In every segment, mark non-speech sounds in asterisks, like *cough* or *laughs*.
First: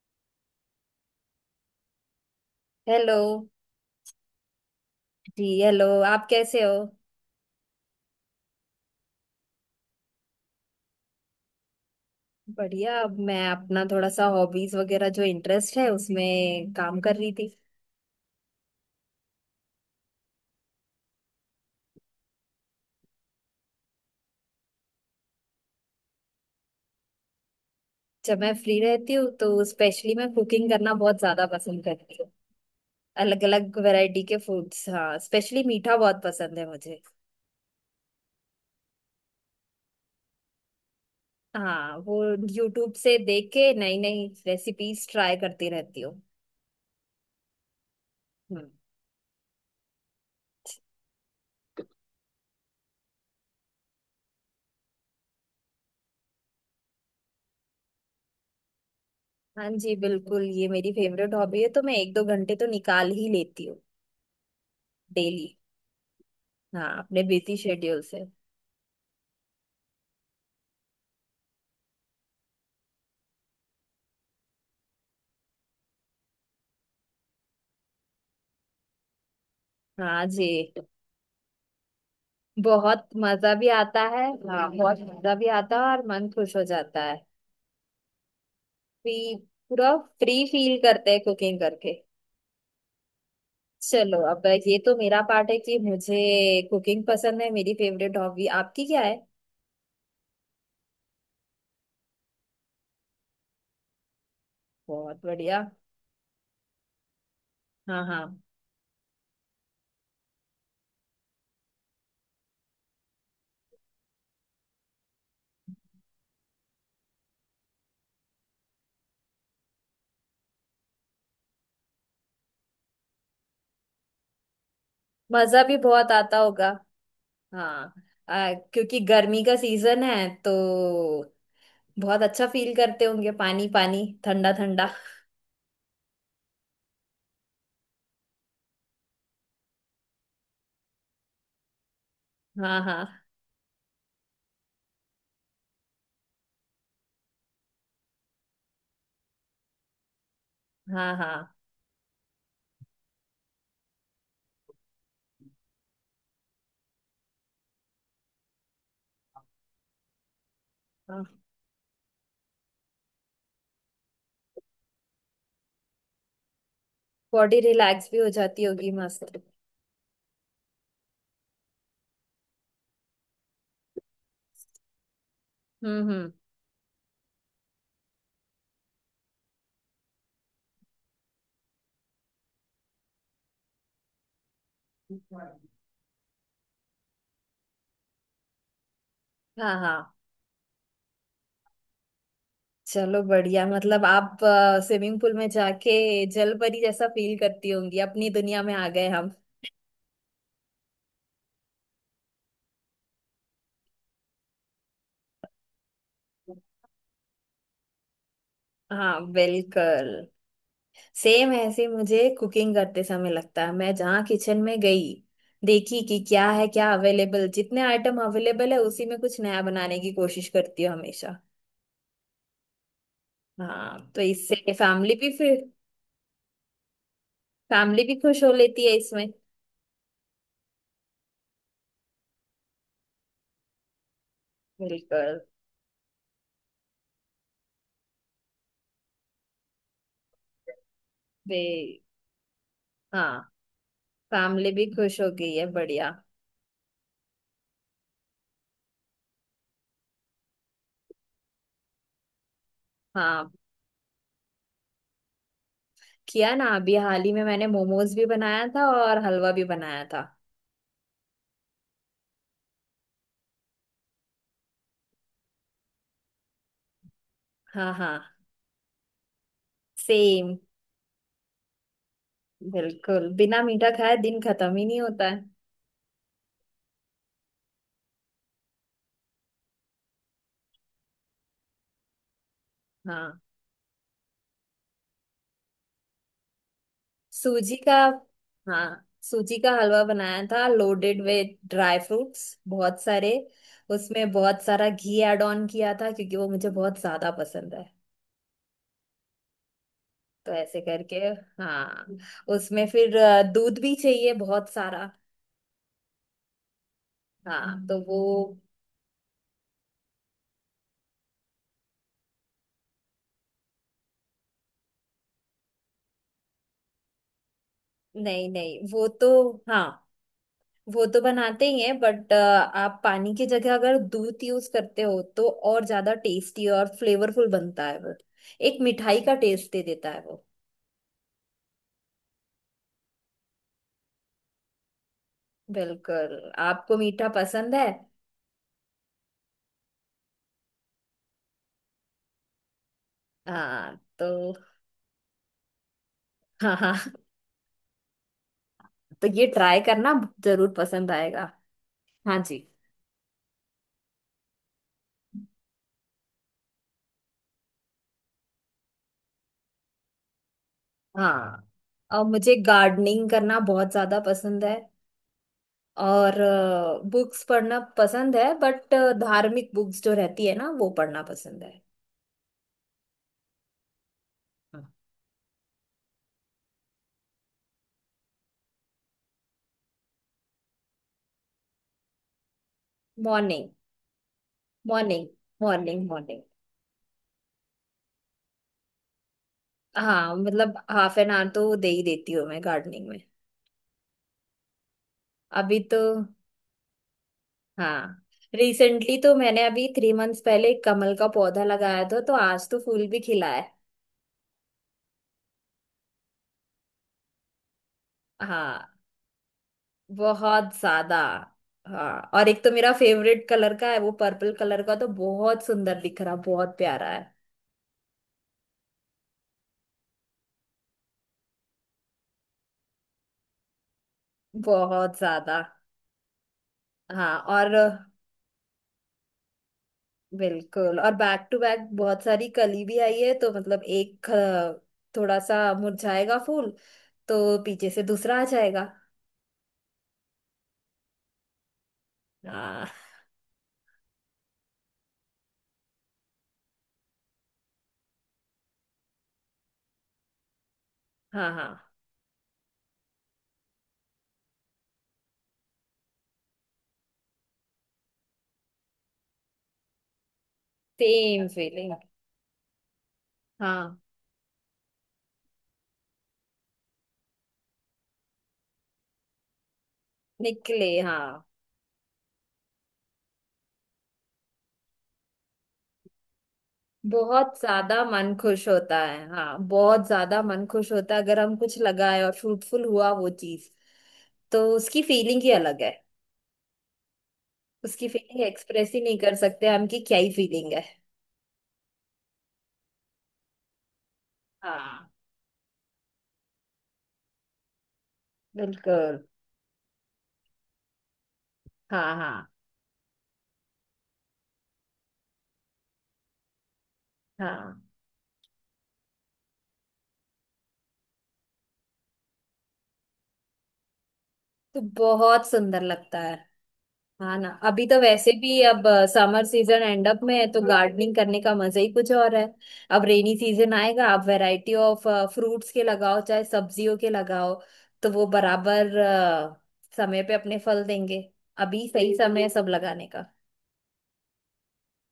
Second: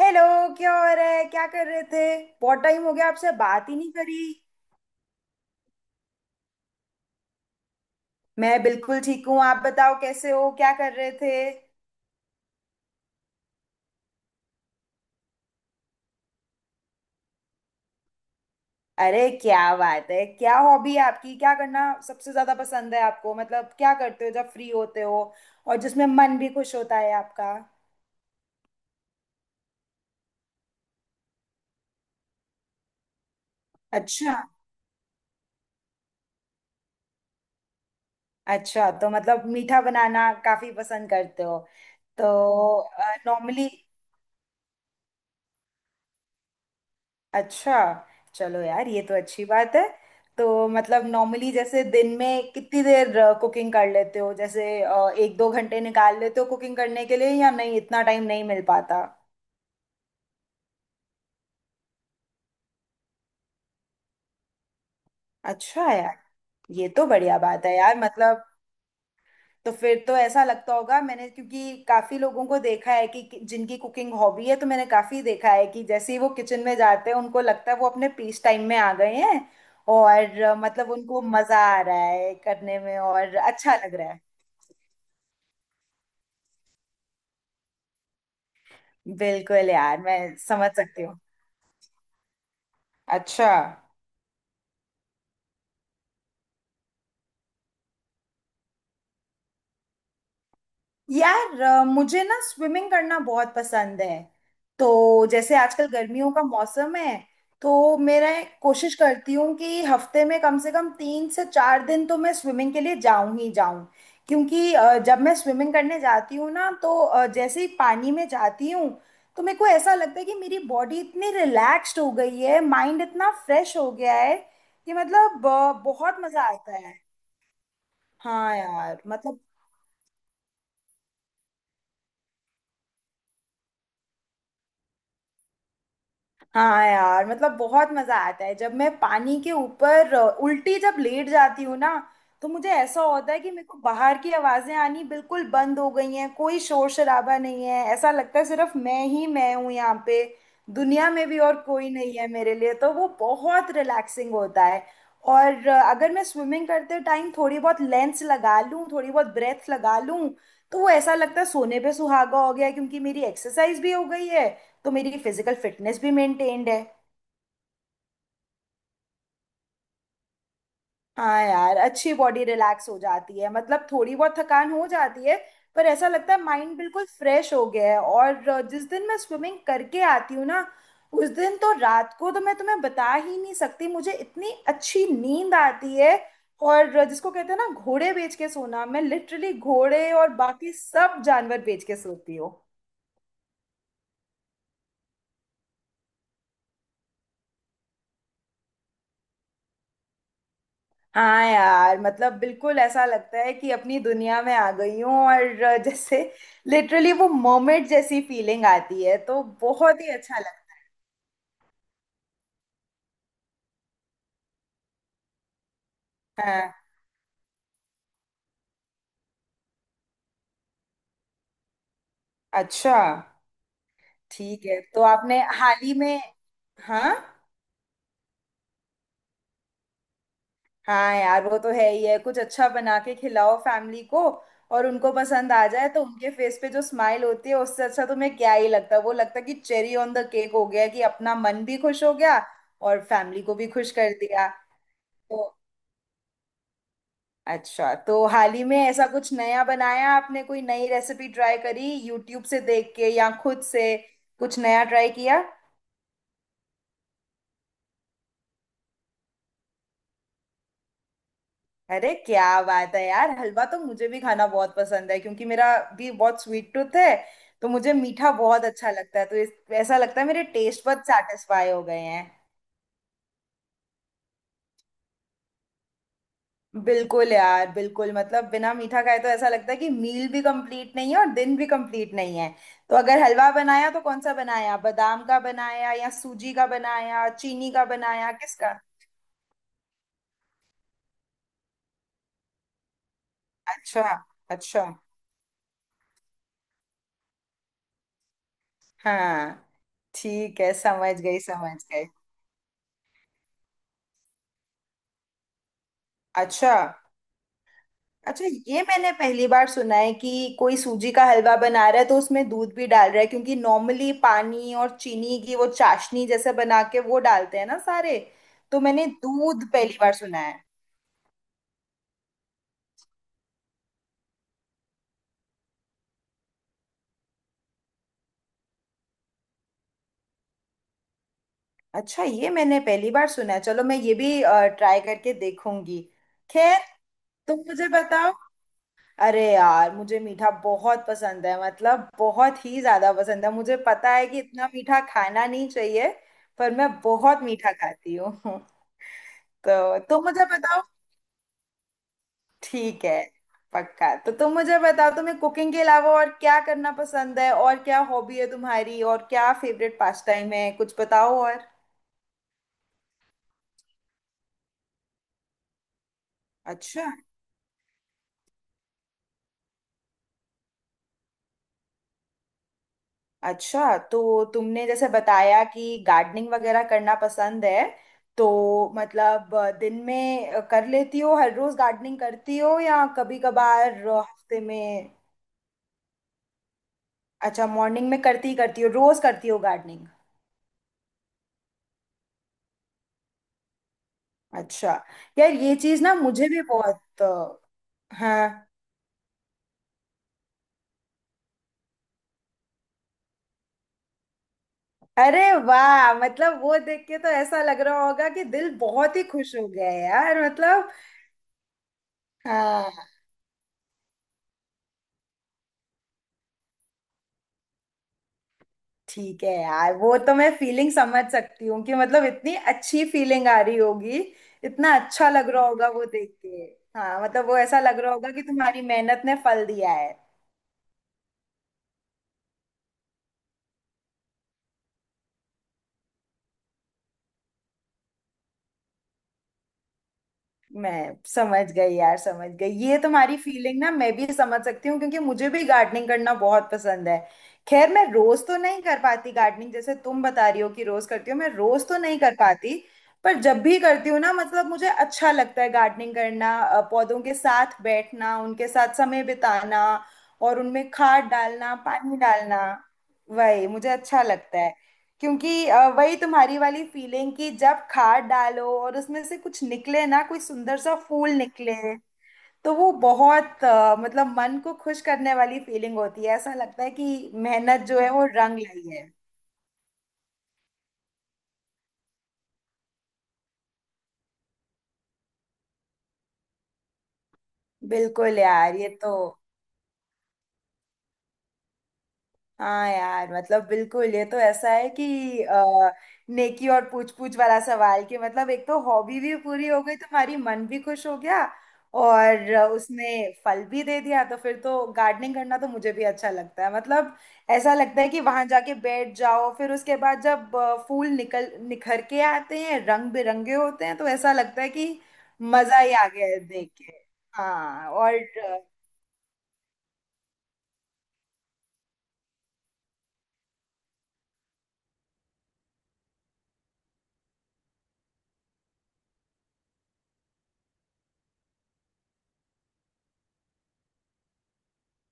Hello. क्या हो रहा है, क्या कर रहे थे? बहुत टाइम हो गया, हेलो। आपसे बात ही नहीं करी। जी हेलो, आप कैसे हो। मैं बिल्कुल ठीक हूँ। आप बताओ कैसे हो, क्या कर रहे थे? बढ़िया। अब मैं अपना थोड़ा सा हॉबीज वगैरह जो इंटरेस्ट है उसमें काम कर रही थी। अरे क्या बात है! क्या हॉबी है आपकी, क्या करना सबसे ज्यादा पसंद है आपको, मतलब क्या करते हो जब फ्री होते हो और जिसमें मन भी खुश होता है आपका? जब मैं फ्री रहती हूँ तो स्पेशली मैं कुकिंग करना बहुत ज्यादा पसंद करती हूँ। अलग अलग वैरायटी अच्छा। के फूड्स। हाँ, स्पेशली मीठा बहुत पसंद है मुझे। अच्छा, तो मतलब मीठा बनाना काफी पसंद करते हो हाँ वो तो। यूट्यूब से देख नॉर्मली। के नई नई रेसिपीज ट्राई करती रहती हूँ। अच्छा। चलो हम्म। यार, ये तो अच्छी बात है। तो मतलब नॉर्मली जैसे दिन में कितनी देर कुकिंग कर लेते हो, जैसे एक दो घंटे निकाल लेते हो कुकिंग करने के लिए, या नहीं इतना टाइम नहीं मिल पाता? हाँ जी, बिल्कुल ये मेरी फेवरेट हॉबी है तो मैं एक दो घंटे तो निकाल ही लेती हूँ डेली। अच्छा यार, ये हाँ, तो अपने बढ़िया बिजी बात है यार। शेड्यूल से। मतलब तो फिर तो ऐसा लगता होगा, मैंने क्योंकि काफी लोगों को देखा है जिनकी कुकिंग हॉबी है, तो मैंने काफी देखा है कि जैसे ही वो किचन में जाते हैं, उनको लगता है वो अपने पीस टाइम में आ गए हैं। हाँ और जी। मतलब उनको मजा आ रहा है करने में बहुत और मजा भी अच्छा लग आता रहा है। है। हाँ, बहुत मजा भी आता है और मन खुश हो जाता है। फ्री। बिल्कुल पूरा यार, मैं फ्री समझ फील सकती करते हूँ। हैं कुकिंग करके। अच्छा चलो अब ये तो मेरा पार्ट है कि मुझे कुकिंग पसंद है, मेरी फेवरेट हॉबी। आपकी क्या है। यार, मुझे ना स्विमिंग करना बहुत पसंद है। बहुत तो जैसे बढ़िया। आजकल गर्मियों का मौसम है, तो हाँ मेरा हाँ। कोशिश करती हूँ कि हफ्ते में कम से कम तीन से चार दिन तो मैं स्विमिंग के लिए जाऊं ही जाऊं। क्योंकि जब मैं स्विमिंग करने जाती हूँ ना, तो जैसे ही पानी में जाती हूँ, तो मेरे को ऐसा लगता है कि मेरी बॉडी इतनी रिलैक्स्ड हो गई है, माइंड इतना फ्रेश हो गया है। कि मतलब मजा भी बहुत बहुत आता मजा होगा। आता है। हाँ। हाँ क्योंकि यार मतलब। गर्मी का सीजन है तो बहुत अच्छा फील करते होंगे। पानी पानी ठंडा ठंडा। हाँ यार मतलब बहुत मजा आता है, जब मैं पानी के ऊपर उल्टी जब लेट जाती हूँ ना, तो मुझे हाँ ऐसा हाँ। होता है कि मेरे को बाहर की आवाजें आनी बिल्कुल बंद हो गई हैं, कोई शोर शराबा नहीं है, ऐसा लगता है सिर्फ मैं ही मैं हूँ यहाँ पे, दुनिया हाँ में हाँ। भी और कोई नहीं है मेरे लिए। तो वो बहुत रिलैक्सिंग होता है। और अगर मैं स्विमिंग करते टाइम थोड़ी बहुत लेंस लगा लूँ, थोड़ी बहुत ब्रेथ लगा लूँ, तो वो ऐसा लगता है सोने पे सुहागा हो गया, क्योंकि मेरी एक्सरसाइज भी हो गई है, तो मेरी फिजिकल फिटनेस भी मेंटेन्ड है। बॉडी रिलैक्स भी हो जाती होगी मस्त। हाँ यार, अच्छी बॉडी रिलैक्स हो जाती है, मतलब थोड़ी बहुत थकान हो जाती है, पर ऐसा हम्म। लगता है माइंड बिल्कुल फ्रेश हो गया है। और जिस दिन मैं स्विमिंग करके आती हूँ ना, उस दिन तो रात को तो मैं तुम्हें बता ही नहीं सकती, मुझे इतनी अच्छी नींद हम्म। आती है। और जिसको कहते हैं ना घोड़े बेच के सोना, मैं लिटरली हाँ हाँ। घोड़े और बाकी सब जानवर बेच के सोती हूँ। चलो बढ़िया, मतलब आप स्विमिंग पूल में जाके जलपरी जैसा फील करती होंगी, अपनी दुनिया में आ गए हम। हाँ यार मतलब बिल्कुल ऐसा लगता है कि अपनी दुनिया में आ गई हूँ, और जैसे लिटरली वो मोमेंट जैसी फीलिंग आती है, हाँ तो बहुत ही बिल्कुल। अच्छा लगता सेम ऐसे मुझे कुकिंग करते समय लगता है, मैं जहाँ किचन में गई, देखी कि क्या है है। क्या अवेलेबल, जितने आइटम अवेलेबल है उसी में कुछ नया बनाने की कोशिश करती हूँ हमेशा। अच्छा, हाँ तो ठीक इससे है, तो फैमिली भी आपने फिर। हाल ही में। हाँ। फैमिली भी खुश हो लेती है इसमें। हाँ यार वो तो है ही है, कुछ अच्छा बना के खिलाओ फैमिली को, और उनको बिल्कुल। पसंद आ जाए तो उनके फेस पे जो स्माइल होती है, उससे अच्छा तुम्हें क्या ही लगता है। वो लगता है कि चेरी ऑन द केक हो गया, कि अपना बे मन भी खुश हो गया और हाँ। फैमिली को भी खुश कर दिया। फैमिली भी खुश हो तो गई है बढ़िया। अच्छा, तो हाल ही में ऐसा कुछ नया बनाया आपने, कोई नई रेसिपी ट्राई करी यूट्यूब से देख के या हाँ। खुद से कुछ नया ट्राई किया? किया ना। अभी हाल ही में मैंने मोमोज भी बनाया था और हलवा भी बनाया था। अरे क्या बात है यार, हलवा तो मुझे भी खाना बहुत पसंद है, क्योंकि मेरा भी बहुत स्वीट टूथ है। तो हाँ मुझे मीठा हाँ। बहुत अच्छा लगता है, तो ऐसा लगता है मेरे सेम। टेस्ट बड सेटिस्फाई हो गए हैं। बिल्कुल, बिना मीठा खाए दिन खत्म ही नहीं होता है। बिल्कुल यार बिल्कुल, मतलब बिना मीठा खाए तो ऐसा लगता है कि मील भी कंप्लीट नहीं है और दिन भी कंप्लीट नहीं है। तो अगर हाँ, हलवा बनाया तो कौन सा बनाया, बादाम का बनाया या सूजी का बनाया, चीनी सूजी का का। बनाया, किसका? हाँ, सूजी का हलवा बनाया था लोडेड विद ड्राई फ्रूट्स बहुत सारे। अच्छा। उसमें बहुत अच्छा, सारा घी ऐड ऑन किया था क्योंकि वो मुझे बहुत ज्यादा पसंद है। हाँ, तो ठीक है, ऐसे समझ करके। गई, समझ गई। हाँ। उसमें फिर दूध भी चाहिए बहुत सारा। अच्छा। हाँ तो वो। अच्छा, ये मैंने पहली बार सुना है कि कोई सूजी का हलवा बना रहा है तो उसमें दूध भी डाल रहा है, क्योंकि नॉर्मली पानी और चीनी की वो चाशनी जैसे बना के वो डालते हैं ना सारे। नहीं नहीं, तो वो मैंने तो। दूध पहली हाँ, बार सुना है। वो तो बनाते ही हैं बट आप पानी की जगह अगर दूध यूज करते हो तो और ज्यादा टेस्टी और फ्लेवरफुल बनता है वो। एक मिठाई का टेस्ट दे देता है वो। अच्छा, ये मैंने पहली बार सुना है। चलो, मैं ये भी ट्राई करके देखूंगी। बिल्कुल। खैर, आपको मीठा तुम पसंद है। मुझे बताओ। अरे यार, मुझे मीठा बहुत पसंद है, मतलब बहुत ही ज्यादा पसंद है। मुझे हाँ पता है तो। कि इतना मीठा खाना नहीं चाहिए, पर हाँ मैं हाँ बहुत मीठा खाती हूँ। *laughs* तो ये ट्राई तो करना तुम मुझे जरूर बताओ। पसंद आएगा। हाँ जी। ठीक है, पक्का। तो तुम मुझे बताओ तुम्हें कुकिंग के अलावा और क्या करना पसंद है, और क्या हॉबी है तुम्हारी, और क्या फेवरेट पास टाइम है, कुछ बताओ और। हाँ, और मुझे गार्डनिंग करना बहुत ज्यादा पसंद है। और अच्छा। बुक्स पढ़ना पसंद है बट धार्मिक बुक्स जो रहती है ना वो पढ़ना पसंद है। अच्छा, तो तुमने जैसे बताया कि गार्डनिंग वगैरह करना पसंद है, तो मतलब दिन में कर लेती हो हर रोज गार्डनिंग करती हो, या कभी मॉर्निंग, कभार हफ्ते में? Morning, morning, morning. अच्छा, मॉर्निंग में करती ही करती हो, रोज करती हो गार्डनिंग। हाँ, मतलब हाफ एन आवर तो दे ही देती हूँ मैं गार्डनिंग में। अच्छा यार, ये अभी तो चीज ना मुझे भी बहुत हाँ, हाँ। रिसेंटली तो मैंने अभी 3 मंथ्स पहले एक कमल का पौधा लगाया था तो आज तो फूल भी खिला है। अरे वाह, मतलब वो देख के तो ऐसा लग रहा होगा कि दिल हाँ बहुत ही खुश हो गया है यार, बहुत मतलब। ज्यादा। हाँ, और एक तो मेरा हाँ, फेवरेट कलर का है, वो पर्पल कलर का, तो बहुत सुंदर दिख रहा, बहुत प्यारा है। ठीक है यार, वो तो मैं फीलिंग समझ सकती हूँ, कि मतलब इतनी अच्छी फीलिंग आ रही होगी, इतना बहुत अच्छा लग ज्यादा। रहा होगा वो देख के। हाँ हाँ मतलब वो और ऐसा लग रहा होगा कि तुम्हारी मेहनत ने फल दिया है। बिल्कुल, और बैक टू बैक बहुत सारी कली भी आई है तो मतलब एक थोड़ा सा मुरझाएगा फूल तो पीछे से दूसरा आ जाएगा। मैं समझ गई यार, समझ गई ये हाँ तुम्हारी फीलिंग ना, मैं भी समझ सकती हूँ क्योंकि मुझे भी गार्डनिंग करना बहुत पसंद है। खैर मैं रोज तो नहीं कर पाती गार्डनिंग, जैसे तुम बता रही हो कि रोज करती हो, मैं हाँ हाँ। रोज तो नहीं कर पाती। पर जब भी करती हूँ ना, मतलब मुझे अच्छा लगता है गार्डनिंग करना, पौधों के साथ बैठना, उनके साथ समय बिताना और उनमें खाद सेम डालना, फीलिंग। पानी डालना। वही मुझे हाँ। अच्छा लगता है, क्योंकि वही तुम्हारी वाली फीलिंग, कि जब खाद डालो और उसमें से कुछ निकले ना, कोई सुंदर निकले सा हाँ। फूल निकले, तो वो बहुत मतलब मन को खुश करने वाली फीलिंग होती है। ऐसा लगता है कि बहुत मेहनत जो ज्यादा है वो मन रंग खुश लाई होता है। है। हाँ, बहुत ज्यादा मन खुश होता है, अगर हम कुछ लगाए और फ्रूटफुल हुआ वो चीज तो उसकी फीलिंग ही अलग है। उसकी बिल्कुल फीलिंग यार, ये एक्सप्रेस ही तो। नहीं कर सकते हम कि क्या ही फीलिंग है। हाँ यार मतलब बिल्कुल, ये तो ऐसा है हाँ कि नेकी और पूछ पूछ वाला सवाल, कि मतलब एक तो बिल्कुल। हॉबी भी पूरी हो गई तुम्हारी, मन भी खुश हो गया हाँ हाँ। और उसने फल भी दे दिया, तो फिर तो गार्डनिंग करना तो मुझे भी अच्छा लगता है, मतलब। ऐसा हाँ लगता है कि वहां जाके बैठ जाओ, फिर उसके बाद जब फूल निकल निखर के आते हैं, रंग बिरंगे होते हैं, तो ऐसा लगता है तो कि बहुत मजा सुंदर ही आ लगता गया है। है देख के। हाँ ना, अभी हाँ तो और। वैसे भी अब समर सीजन एंड अप में है तो गार्डनिंग करने का मजा ही कुछ और है। अब रेनी सीजन आएगा, आप वैरायटी ऑफ फ्रूट्स के लगाओ चाहे सब्जियों के लगाओ तो वो बराबर समय पे अपने फल देंगे। अभी सही समय है सब लगाने का।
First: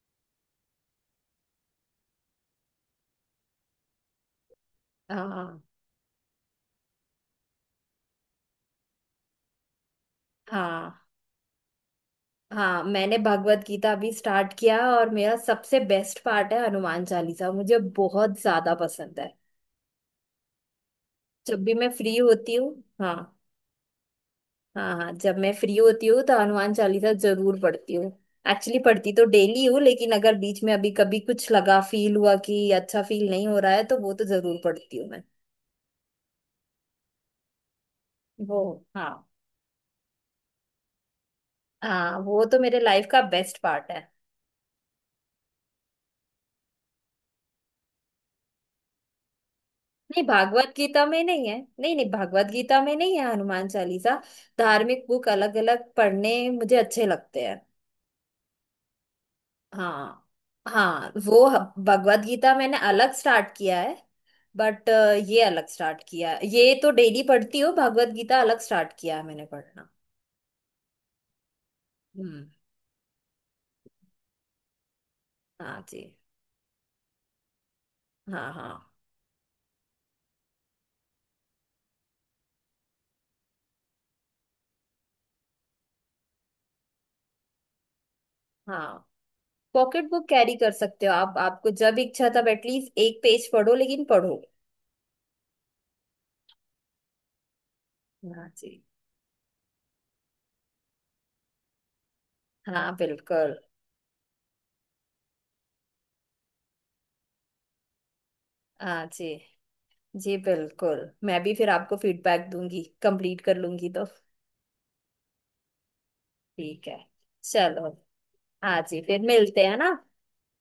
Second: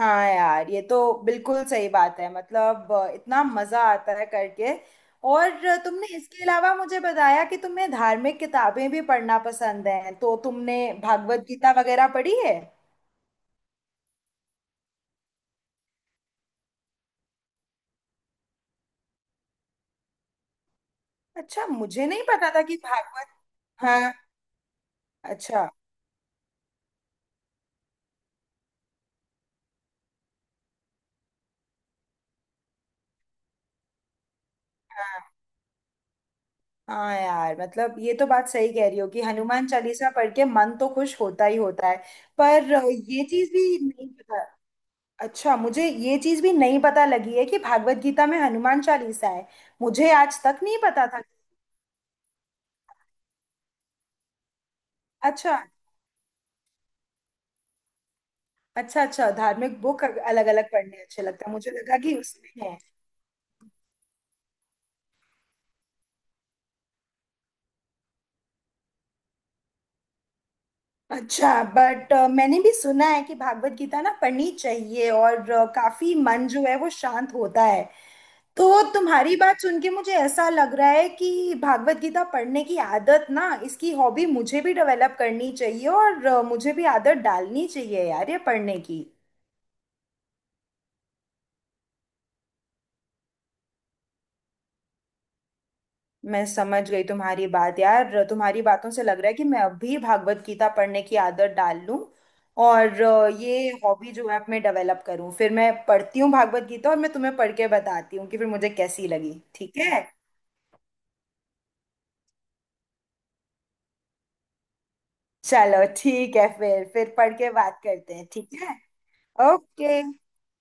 हाँ यार, ये तो बिल्कुल सही बात है, मतलब इतना मजा आता है करके। हाँ और तुमने इसके अलावा मुझे बताया कि तुम्हें धार्मिक किताबें भी पढ़ना पसंद है, तो तुमने हाँ भागवत गीता वगैरह पढ़ी है? हाँ। मैंने भगवत गीता अभी स्टार्ट किया और मेरा सबसे बेस्ट पार्ट है हनुमान चालीसा, मुझे बहुत ज्यादा पसंद है। जब अच्छा, भी मैं मुझे फ्री नहीं पता होती था हूँ। कि भागवत। हाँ। हाँ। हाँ हाँ, जब मैं अच्छा। फ्री होती हूँ तो हनुमान चालीसा जरूर पढ़ती हूँ। एक्चुअली पढ़ती तो डेली हूँ लेकिन अगर बीच में अभी कभी कुछ लगा फील हुआ कि अच्छा फील नहीं हो रहा है तो वो तो जरूर पढ़ती हूँ हाँ मैं। हाँ यार, मतलब ये तो बात वो। सही कह रही हो हाँ कि हनुमान चालीसा पढ़ के मन तो खुश होता ही होता है। हाँ, वो तो पर मेरे लाइफ का ये चीज बेस्ट भी पार्ट है। नहीं पता। अच्छा मुझे ये चीज भी नहीं पता लगी है कि भागवत गीता में हनुमान चालीसा है, मुझे नहीं, आज तक भागवत नहीं गीता पता में था। नहीं है। नहीं नहीं, भागवत गीता में नहीं है हनुमान चालीसा। धार्मिक बुक अच्छा। अलग अलग पढ़ने मुझे अच्छे लगते हैं। अच्छा, अच्छा, धार्मिक बुक हाँ, अलग अलग पढ़ने हाँ अच्छे लगता वो है, मुझे लगा कि भगवत उसमें गीता है। मैंने अलग स्टार्ट किया है। बट ये अलग स्टार्ट किया। ये तो डेली पढ़ती हो। भागवत गीता अलग स्टार्ट किया है मैंने पढ़ना। अच्छा। बट हम्म। मैंने भी सुना है कि भागवत गीता ना पढ़नी चाहिए, और हाँ जी। काफी मन जो है वो शांत होता है। हाँ हाँ तो तुम्हारी बात सुन के मुझे ऐसा लग रहा है कि भागवत गीता पढ़ने की आदत ना, इसकी हॉबी मुझे भी डेवलप करनी चाहिए, और मुझे भी आदत डालनी चाहिए यार ये पढ़ने हाँ। की। पॉकेट बुक कैरी कर सकते हो आप, आपको जब इच्छा तब एटलीस्ट एक पेज पढ़ो लेकिन पढ़ो। मैं समझ गई तुम्हारी बात यार, हाँ तुम्हारी जी। बातों से लग रहा है कि मैं अब भी भागवत गीता पढ़ने की आदत डाल लूं, हाँ और बिल्कुल। ये हॉबी जो है मैं डेवलप करूं, फिर मैं पढ़ती हूँ भागवत गीता, और मैं तुम्हें पढ़ के बताती हूँ कि फिर मुझे हाँ कैसी जी। लगी, ठीक है? जी बिल्कुल, मैं भी फिर आपको फीडबैक दूंगी कंप्लीट कर लूंगी तो। चलो ठीक है, ठीक है। फिर पढ़ के बात चलो। करते हैं, ठीक है। हाँ जी, फिर मिलते हैं ना। ओके।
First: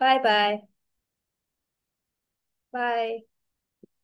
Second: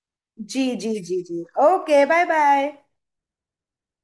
Bye bye. जी जी जी जी, ओके, बाय बाय। बाय।